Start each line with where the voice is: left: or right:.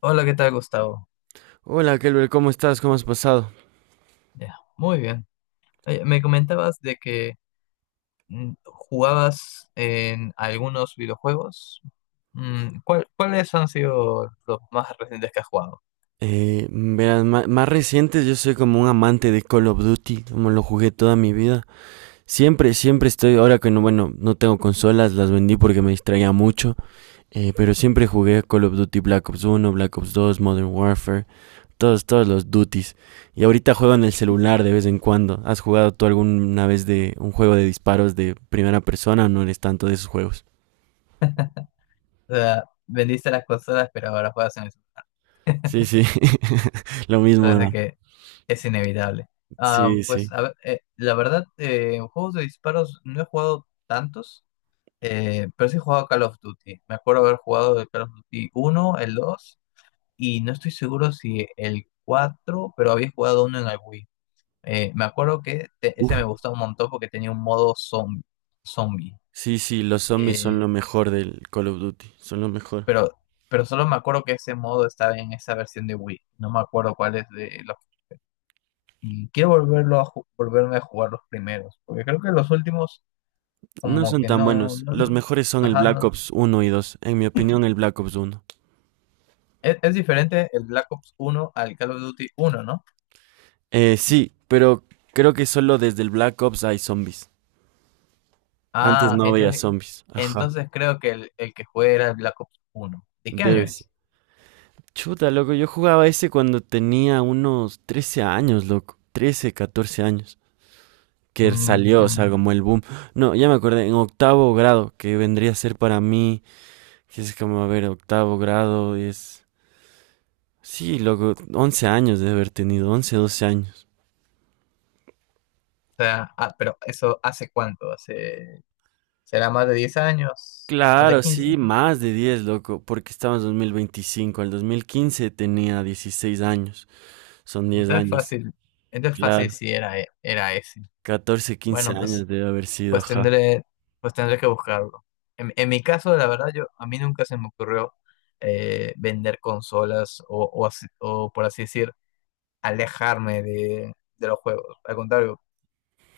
left: Hola, ¿qué tal, Gustavo?
right: Hola, Kelber, ¿cómo estás? ¿Cómo has pasado?
left: Ya, muy bien. Oye, me comentabas de que jugabas en algunos videojuegos. ¿Cuáles han sido los más recientes que has jugado?
right: Verás, más recientes yo soy como un amante de Call of Duty, como lo jugué toda mi vida. Siempre estoy, ahora que no, bueno, no tengo consolas, las vendí porque me distraía mucho, pero siempre jugué Call of Duty Black Ops uno, Black Ops 2, Modern Warfare, todos los duties. Y ahorita juego en el celular de vez en cuando. ¿Has jugado tú alguna vez de un juego de disparos de primera persona o no eres tanto de esos juegos?
left: O sea, vendiste las consolas, pero ahora juegas en eso.
right: Sí, sí, lo mismo,
left: Parece
right: ¿no?
left: que es inevitable. Ah,
right: Sí,
left: pues,
right: sí.
left: a ver, la verdad, en juegos de disparos no he jugado tantos, pero sí he jugado Call of Duty. Me acuerdo haber jugado el Call of Duty uno, el 2. Y no estoy seguro si el cuatro, pero había jugado uno en el Wii. Me acuerdo que ese me gustaba un montón porque tenía un modo zombie.
right: Sí, sí, los zombies son
left: Eh,
right: lo mejor del Call of Duty, son lo mejor.
left: pero, pero solo me acuerdo que ese modo estaba en esa versión de Wii. No me acuerdo cuál es de los… Y quiero volverlo a volverme a jugar los primeros, porque creo que los últimos
right: No
left: como
right: son
left: que
right: tan
left: no…
right: buenos, los mejores son el
left: Ajá,
right: Black
left: no.
right: Ops uno y dos, en mi opinión el Black Ops uno.
left: Es diferente el Black Ops uno al Call of Duty uno, ¿no?
right: Sí, pero creo que solo desde el Black Ops hay zombies. Antes
left: Ah,
right: no había
left: entonces
right: zombies, ajá,
left: Entonces creo que el que jugué era el Black Ops 1. ¿De qué año
right: debe ser.
left: es?
right: Chuta, loco, yo jugaba ese cuando tenía unos 13 años, loco, 13 14 años, que
left: Mm,
right: salió, o
left: mm.
right: sea, como el boom. No, ya me acordé, en octavo grado, que vendría a ser para mí, que es como, a ver, octavo grado es... Sí, loco, 11 años de haber tenido, 11, 12 años.
left: O sea, pero eso, ¿hace cuánto? Hace, será más de 10 años, más de
right: Claro,
left: 15.
right: sí, más de 10, loco, porque estamos en 2025. Al 2015 tenía 16 años. Son 10
left: Entonces
right: años.
left: fácil, entonces fácil
right: Claro,
left: si era, era ese.
right: 14, 15
left: Bueno,
right: años debe haber sido,
left: pues
right: ajá.
left: tendré, pues tendré que buscarlo. En mi caso, la verdad, yo, a mí nunca se me ocurrió vender consolas, o, o, por así decir, alejarme de los juegos. Al contrario,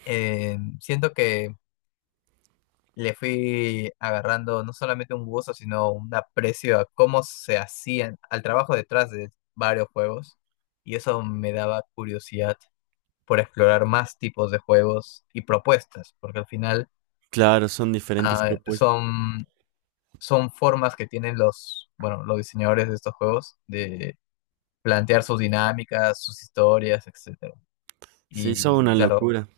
left: siento que le fui agarrando no solamente un gusto, sino un aprecio a cómo se hacían, al trabajo detrás de varios juegos. Y eso me daba curiosidad por explorar más tipos de juegos y propuestas, porque al final
right: Claro, son diferentes
left: ah,
right: propuestas.
left: son, son formas que tienen los, bueno, los diseñadores de estos juegos de plantear sus dinámicas, sus historias, etcétera.
right: Sí, son
left: Y
right: una
left: claro,
right: locura.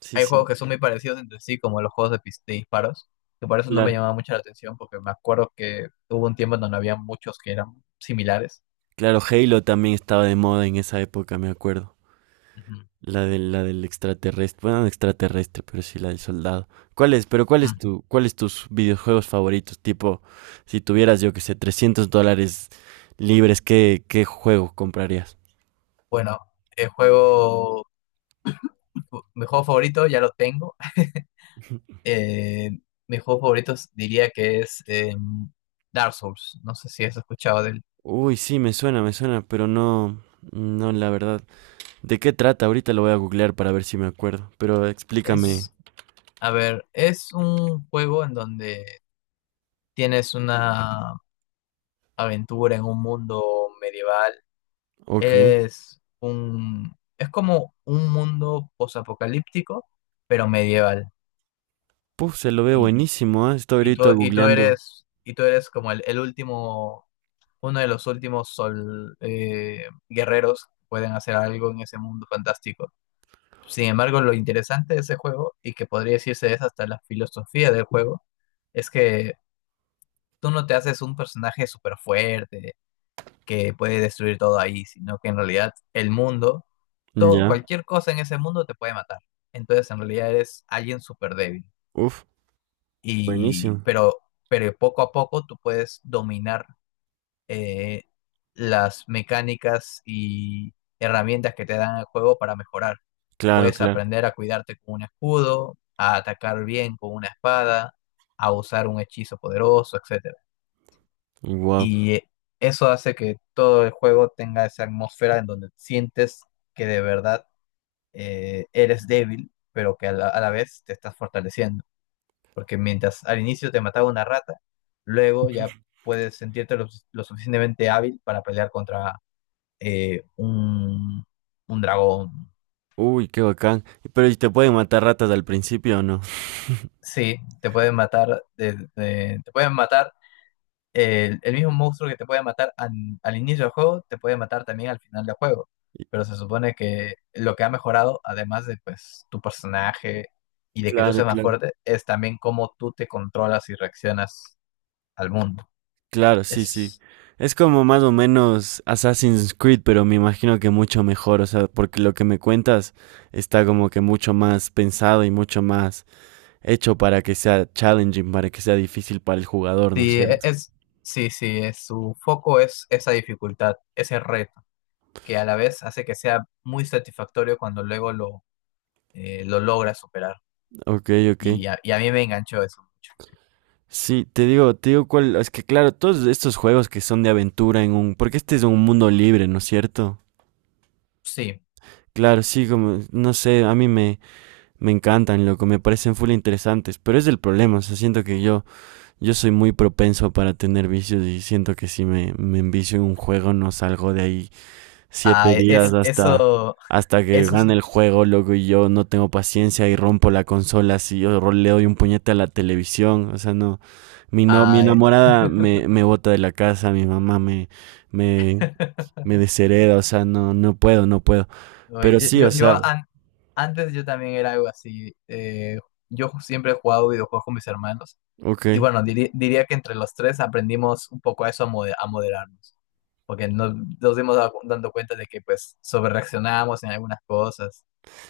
right: Sí,
left: hay
right: sí,
left: juegos que son muy parecidos entre sí, como los juegos de disparos, que por eso no me
right: claro.
left: llamaba mucho la atención, porque me acuerdo que hubo un tiempo en donde había muchos que eran similares.
right: Claro, Halo también estaba de moda en esa época, me acuerdo.
left: Ujú.
right: La del extraterrestre, bueno, no extraterrestre, pero sí la del soldado. ¿Cuál es, pero cuál es
left: Mm.
right: tu, cuál es tus videojuegos favoritos? Tipo, si tuvieras, yo que sé, $300 libres, ¿qué juego comprarías?
left: Bueno, el juego, mi juego favorito ya lo tengo. Eh, mi juego favorito diría que es Dark Souls. No sé si has escuchado de él.
right: Uy, sí, me suena, pero no, no, la verdad. ¿De qué trata? Ahorita lo voy a googlear para ver si me acuerdo, pero explícame.
left: Es, a ver, es un juego en donde tienes una aventura en un mundo medieval.
right: Ok.
left: Es como un mundo posapocalíptico, pero medieval.
right: Puf, se lo ve
left: Y,
right: buenísimo, ¿eh? Estoy
left: y tú,
right: ahorita
left: y tú
right: googleando.
left: eres, y tú eres como el último, uno de los últimos guerreros que pueden hacer algo en ese mundo fantástico. Sin embargo, lo interesante de ese juego, y que podría decirse es hasta la filosofía del juego, es que tú no te haces un personaje súper fuerte que puede destruir todo ahí, sino que en realidad el mundo todo,
right: Ya.
left: cualquier cosa en ese mundo te puede matar. Entonces, en realidad eres alguien súper débil.
right: Uf,
left: Y,
right: buenísimo.
left: pero, pero poco a poco tú puedes dominar eh, las mecánicas y herramientas que te dan el juego para mejorar.
right: Claro,
left: Puedes
right: claro.
left: aprender a cuidarte con un escudo, a atacar bien con una espada, a usar un hechizo poderoso, etcétera.
right: Wow.
left: Y eso hace que todo el juego tenga esa atmósfera en donde sientes que de verdad eres débil, pero que a la vez te estás fortaleciendo. Porque mientras al inicio te mataba una rata, luego ya puedes sentirte lo suficientemente hábil para pelear contra eh, un, un dragón.
right: Uy, qué bacán. Pero, ¿y te pueden matar ratas al principio o no?
left: Sí, te pueden matar, te pueden matar el mismo monstruo que te puede matar al inicio del juego, te puede matar también al final del juego.
right: Y-
left: Pero se supone que lo que ha mejorado, además de pues tu personaje y de que tú
right: Claro,
left: seas más
right: claro.
left: fuerte, es también cómo tú te controlas y reaccionas al mundo.
right: Claro, sí, sí.
left: Es,
right: Es como más o menos Assassin's Creed, pero me imagino que mucho mejor, o sea, porque lo que me cuentas está como que mucho más pensado y mucho más hecho para que sea challenging, para que sea difícil para el jugador, ¿no es
left: sí, e-
right: cierto?
left: es, sí, sí, es, su foco es esa dificultad, ese reto, que a la vez hace que sea muy satisfactorio cuando luego lo logras superar.
right: Ok, ok.
left: Y a mí me enganchó eso mucho.
right: Sí, te digo cuál, es que claro, todos estos juegos que son de aventura en un, porque este es un mundo libre, ¿no es cierto?
left: Sí.
right: Claro, sí, como, no sé, a mí me, me encantan, loco, me parecen full interesantes, pero es el problema, o sea, siento que yo soy muy propenso para tener vicios y siento que si me envicio en un juego no salgo de ahí siete
left: Ah, e,
right: días
left: es,
right: hasta,
left: eso,
right: hasta que
left: Eso es...
right: gane el juego, loco, y yo no tengo paciencia y rompo la consola, si yo le doy un puñete a la televisión, o sea, no, mi, no, mi
left: Ay,
right: enamorada me bota de la casa, mi mamá me, me deshereda, o sea, no, no puedo, no puedo, pero
left: oye,
right: sí, o sea,
left: antes yo también era algo así. Yo siempre he jugado videojuegos con mis hermanos.
right: ok.
left: Y bueno, diría que entre los tres aprendimos un poco a eso, a, a moderarnos. Porque nos dimos dando cuenta de que pues sobrereaccionábamos en algunas cosas.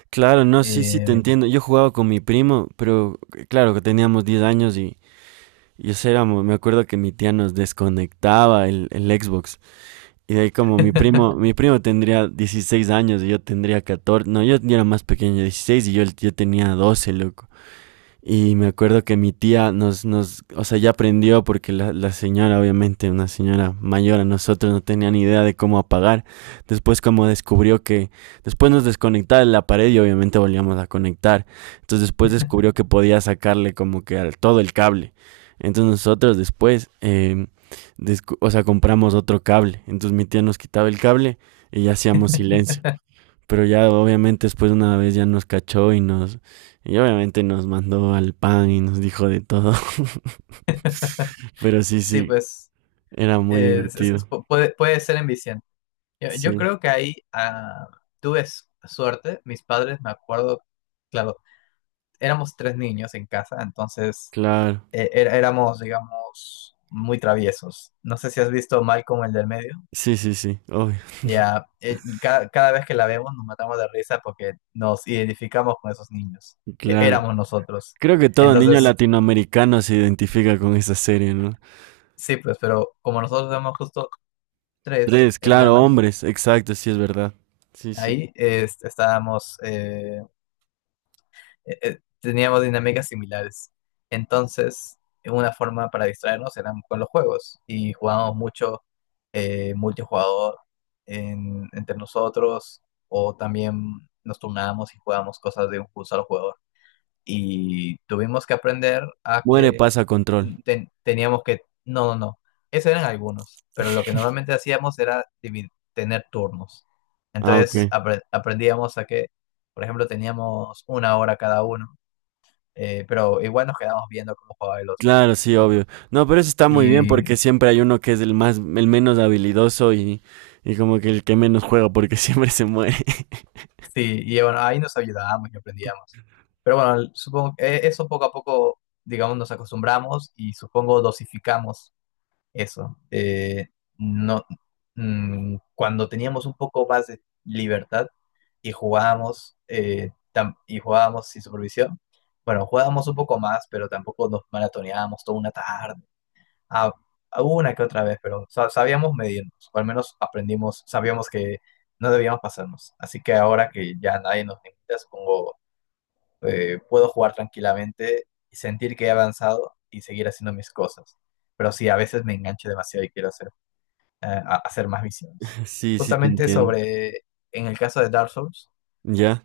right: Claro, no, sí, sí,
left: Eh,
right: te entiendo. Yo jugaba con mi primo, pero claro que teníamos 10 años y eso éramos, me acuerdo que mi tía nos desconectaba el Xbox. Y de ahí como mi primo, mi primo tendría 16 años y yo tendría 14, no, yo ya era más pequeño, 16 y yo tenía 12, loco. Y me acuerdo que mi tía nos o sea, ya aprendió, porque la señora, obviamente, una señora mayor a nosotros, no tenía ni idea de cómo apagar. Después como descubrió que, después nos desconectaba de la pared y obviamente volvíamos a conectar. Entonces después descubrió que podía sacarle como que al, todo el cable. Entonces nosotros después, o sea, compramos otro cable. Entonces mi tía nos quitaba el cable y ya hacíamos silencio. Pero ya obviamente después de una vez ya nos cachó y nos... Y obviamente nos mandó al pan y nos dijo de todo. Pero sí,
left: Sí,
right: sí,
left: pues
right: era muy divertido.
left: puede ser enviciante. Yo
right: Sí,
left: creo que ahí tuve suerte. Mis padres, me acuerdo, claro, éramos tres niños en casa, entonces
right: claro.
left: éramos, digamos, muy traviesos. No sé si has visto Malcolm, el del medio.
right: Sí, sí, sí, obvio.
left: Ya, cada vez que la vemos nos matamos de risa porque nos identificamos con esos niños.
right: Claro.
left: Éramos nosotros.
right: Creo que todo niño
left: Entonces,
right: latinoamericano se identifica con esa serie, ¿no?
left: sí, pues, pero como nosotros éramos justo tres
right: Tres, claro,
left: hermanos,
right: hombres, exacto, sí es verdad. Sí, sí.
left: ahí teníamos dinámicas similares. Entonces, una forma para distraernos era con los juegos y jugábamos mucho multijugador entre nosotros, o también nos turnábamos y jugábamos cosas de un solo jugador. Y tuvimos que aprender a
right: Muere,
left: que
right: pasa control.
left: teníamos que… No, no, no. Esos eran algunos, pero lo que normalmente hacíamos era tener turnos.
right: Ah, ok.
left: Entonces aprendíamos a que, por ejemplo, teníamos una hora cada uno, pero igual nos quedábamos viendo cómo jugaba el otro.
right: Claro, sí, obvio. No, pero eso está muy bien
left: Y
right: porque siempre hay uno que es el más, el menos habilidoso y como que el que menos juega porque siempre se muere.
left: sí, y bueno, ahí nos ayudábamos y aprendíamos. Pero bueno, supongo que eso poco a poco, digamos, nos acostumbramos y supongo dosificamos eso. No, mm, Cuando teníamos un poco más de libertad y jugábamos, y jugábamos sin supervisión, bueno, jugábamos un poco más, pero tampoco nos maratoneábamos toda una tarde. a, a una que otra vez, pero sabíamos medirnos, o al menos aprendimos, sabíamos que no debíamos pasarnos. Así que ahora que ya nadie nos limita, supongo, puedo jugar tranquilamente y sentir que he avanzado y seguir haciendo mis cosas. Pero sí, a veces me engancho demasiado y quiero hacer, hacer más visiones.
right: Sí, sí, te
left: Justamente
right: entiendo.
left: sobre, en el caso de Dark Souls,
right: Ya,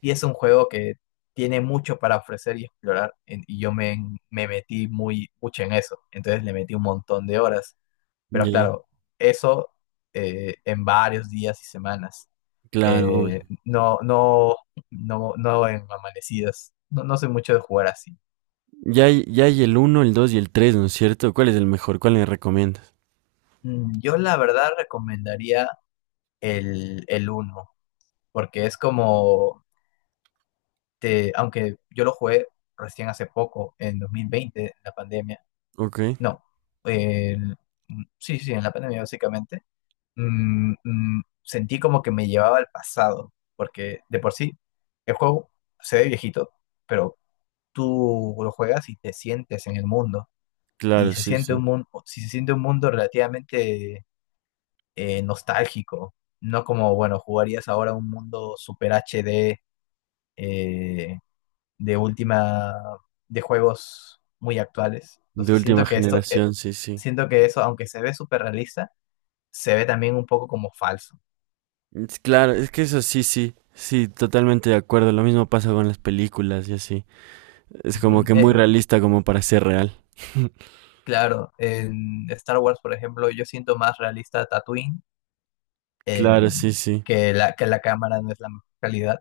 left: y es un juego que tiene mucho para ofrecer y explorar, y yo me metí muy, mucho en eso. Entonces le metí un montón de horas, pero
right: ya,
left: claro, eso en varios días y semanas.
right: claro,
left: Eh,
right: obvio.
left: no, no, no, no en amanecidas. No, no soy mucho de jugar así.
right: Ya hay el uno, el 2 y el 3, ¿no es cierto? ¿Cuál es el mejor? ¿Cuál le recomiendas?
left: Yo la verdad recomendaría el uno porque es como, aunque yo lo jugué recién hace poco, en 2020, en la pandemia.
right: Ok,
left: No, el- sí, sí, en la pandemia básicamente. Sentí como que me llevaba al pasado, porque de por sí el juego se ve viejito, pero tú lo juegas y te sientes en el mundo, y
right: claro,
left: se
right: sí,
left: siente
right: sí.
left: un mundo, si se siente un mundo relativamente nostálgico, no como, bueno, jugarías ahora un mundo super HD, eh, de última, de juegos muy actuales.
right: De
left: Entonces siento
right: última
left: que esto, eh,
right: generación, sí, sí.
left: siento que eso, aunque se ve super realista, se ve también un poco como falso.
right: Es claro, es que eso sí, sí. Sí, totalmente de acuerdo. Lo mismo pasa con las películas y así. Es como
left: Ujú.
right: que muy realista como para ser real.
left: Claro, en Star Wars, por ejemplo, yo siento más realista Tatooine,
right: Claro,
left: eh,
right: sí, sí.
left: que la, cámara no es la mejor calidad,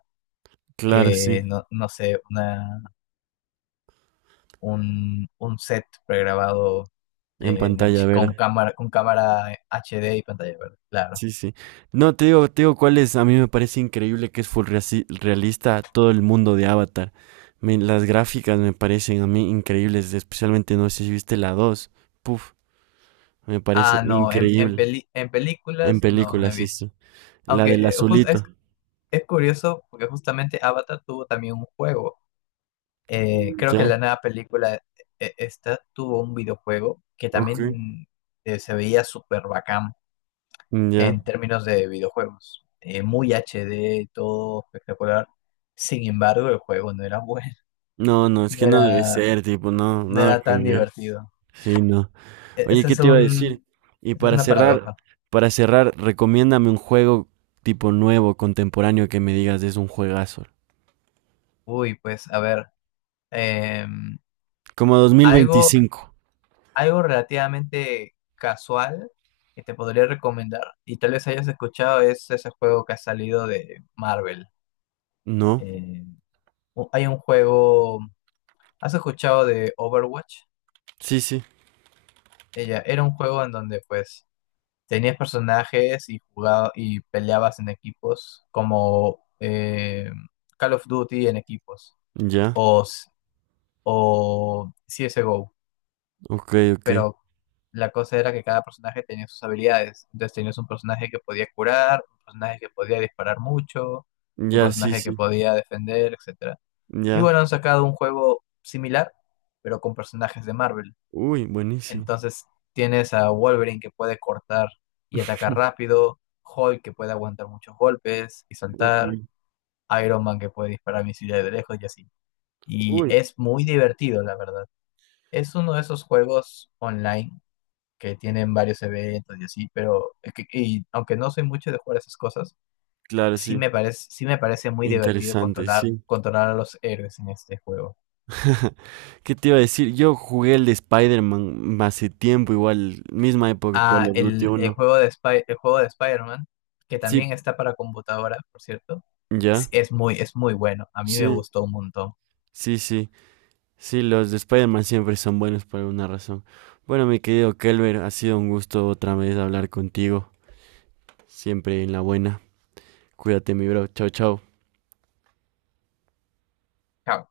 right: Claro, sí,
left: que no, no sé, un set pregrabado,
right: en pantalla verde.
left: Con cámara HD y pantalla verde, claro.
right: Sí, sí. No, te digo cuál es. A mí me parece increíble que es full realista todo el mundo de Avatar. Las gráficas me parecen a mí increíbles, especialmente no sé si viste la 2, puf, me parece
left: Ah, no, en, en,
right: increíble.
left: peli- en
right: En
left: películas no
right: película,
left: he
right: sí,
left: visto.
right: sí. La
left: Aunque
right: del azulito.
left: es curioso porque justamente Avatar tuvo también un juego. Creo que
right: ¿Ya?
left: la nueva película esta tuvo un videojuego que
right: Ok.
left: también se veía súper bacán
right: ¿Ya?
left: en términos de videojuegos. Muy HD, todo espectacular. Sin embargo, el juego no era bueno,
right: No, no, es
left: no
right: que no debe
left: era,
right: ser, tipo, no,
left: no
right: nada
left: era
right: que
left: tan
right: ver.
left: divertido.
right: Sí, no.
left: E-
right: Oye,
left: ese
right: ¿qué
left: es
right: te iba a decir?
left: un,
right: Y
left: esa es
right: para
left: una
right: cerrar,
left: paradoja.
right: para cerrar, recomiéndame un juego tipo nuevo, contemporáneo, que me digas es un juegazo.
left: Uy, pues a ver, em,
right: Como
left: algo
right: 2025,
left: relativamente casual que te podría recomendar, y tal vez hayas escuchado, es ese juego que ha salido de Marvel.
right: ¿no?
left: Eh, hay un juego, ¿has escuchado de Overwatch?
right: Sí, sí,
left: Ella era un juego en donde pues tenías personajes y y peleabas en equipos, como Call of Duty en equipos,
right: ya,
left: o, o CSGO.
right: ok, ok.
left: Pero la cosa era que cada personaje tenía sus habilidades. Entonces tenías un personaje que podía curar, un personaje que podía disparar mucho, un
right: Ya, sí,
left: personaje que
right: sí,
left: podía defender, etcétera. Y
right: ya.
left: bueno, han sacado un juego similar, pero con personajes de Marvel.
right: Uy, buenísimo.
left: Entonces tienes a Wolverine, que puede cortar y atacar rápido, Hulk, que puede aguantar muchos golpes y
right: Ok.
left: saltar, Iron Man, que puede disparar misiles de lejos, y así. Y
right: Uy,
left: es muy divertido, la verdad. Es uno de esos juegos online que tienen varios eventos y así, pero es que, y aunque no soy mucho de jugar esas cosas,
right: claro, sí.
left: sí me parece muy divertido
right: Interesante,
left: controlar,
right: sí.
left: controlar a los héroes en este juego.
right: ¿Qué te iba a decir? Yo jugué el de Spider-Man hace tiempo, igual, misma época que Call
left: Ah,
right: of Duty
left: el
right: 1.
left: juego de Spider-Man, que
right: Sí,
left: también está para computadora, por cierto,
right: ya,
left: es muy bueno. A mí me
right: sí,
left: gustó un montón.
right: sí, sí. Sí, los de Spider-Man siempre son buenos por alguna razón. Bueno, mi querido Kelber, ha sido un gusto otra vez hablar contigo. Siempre en la buena. Cuídate, mi bro. Chao, chao.
left: Ja,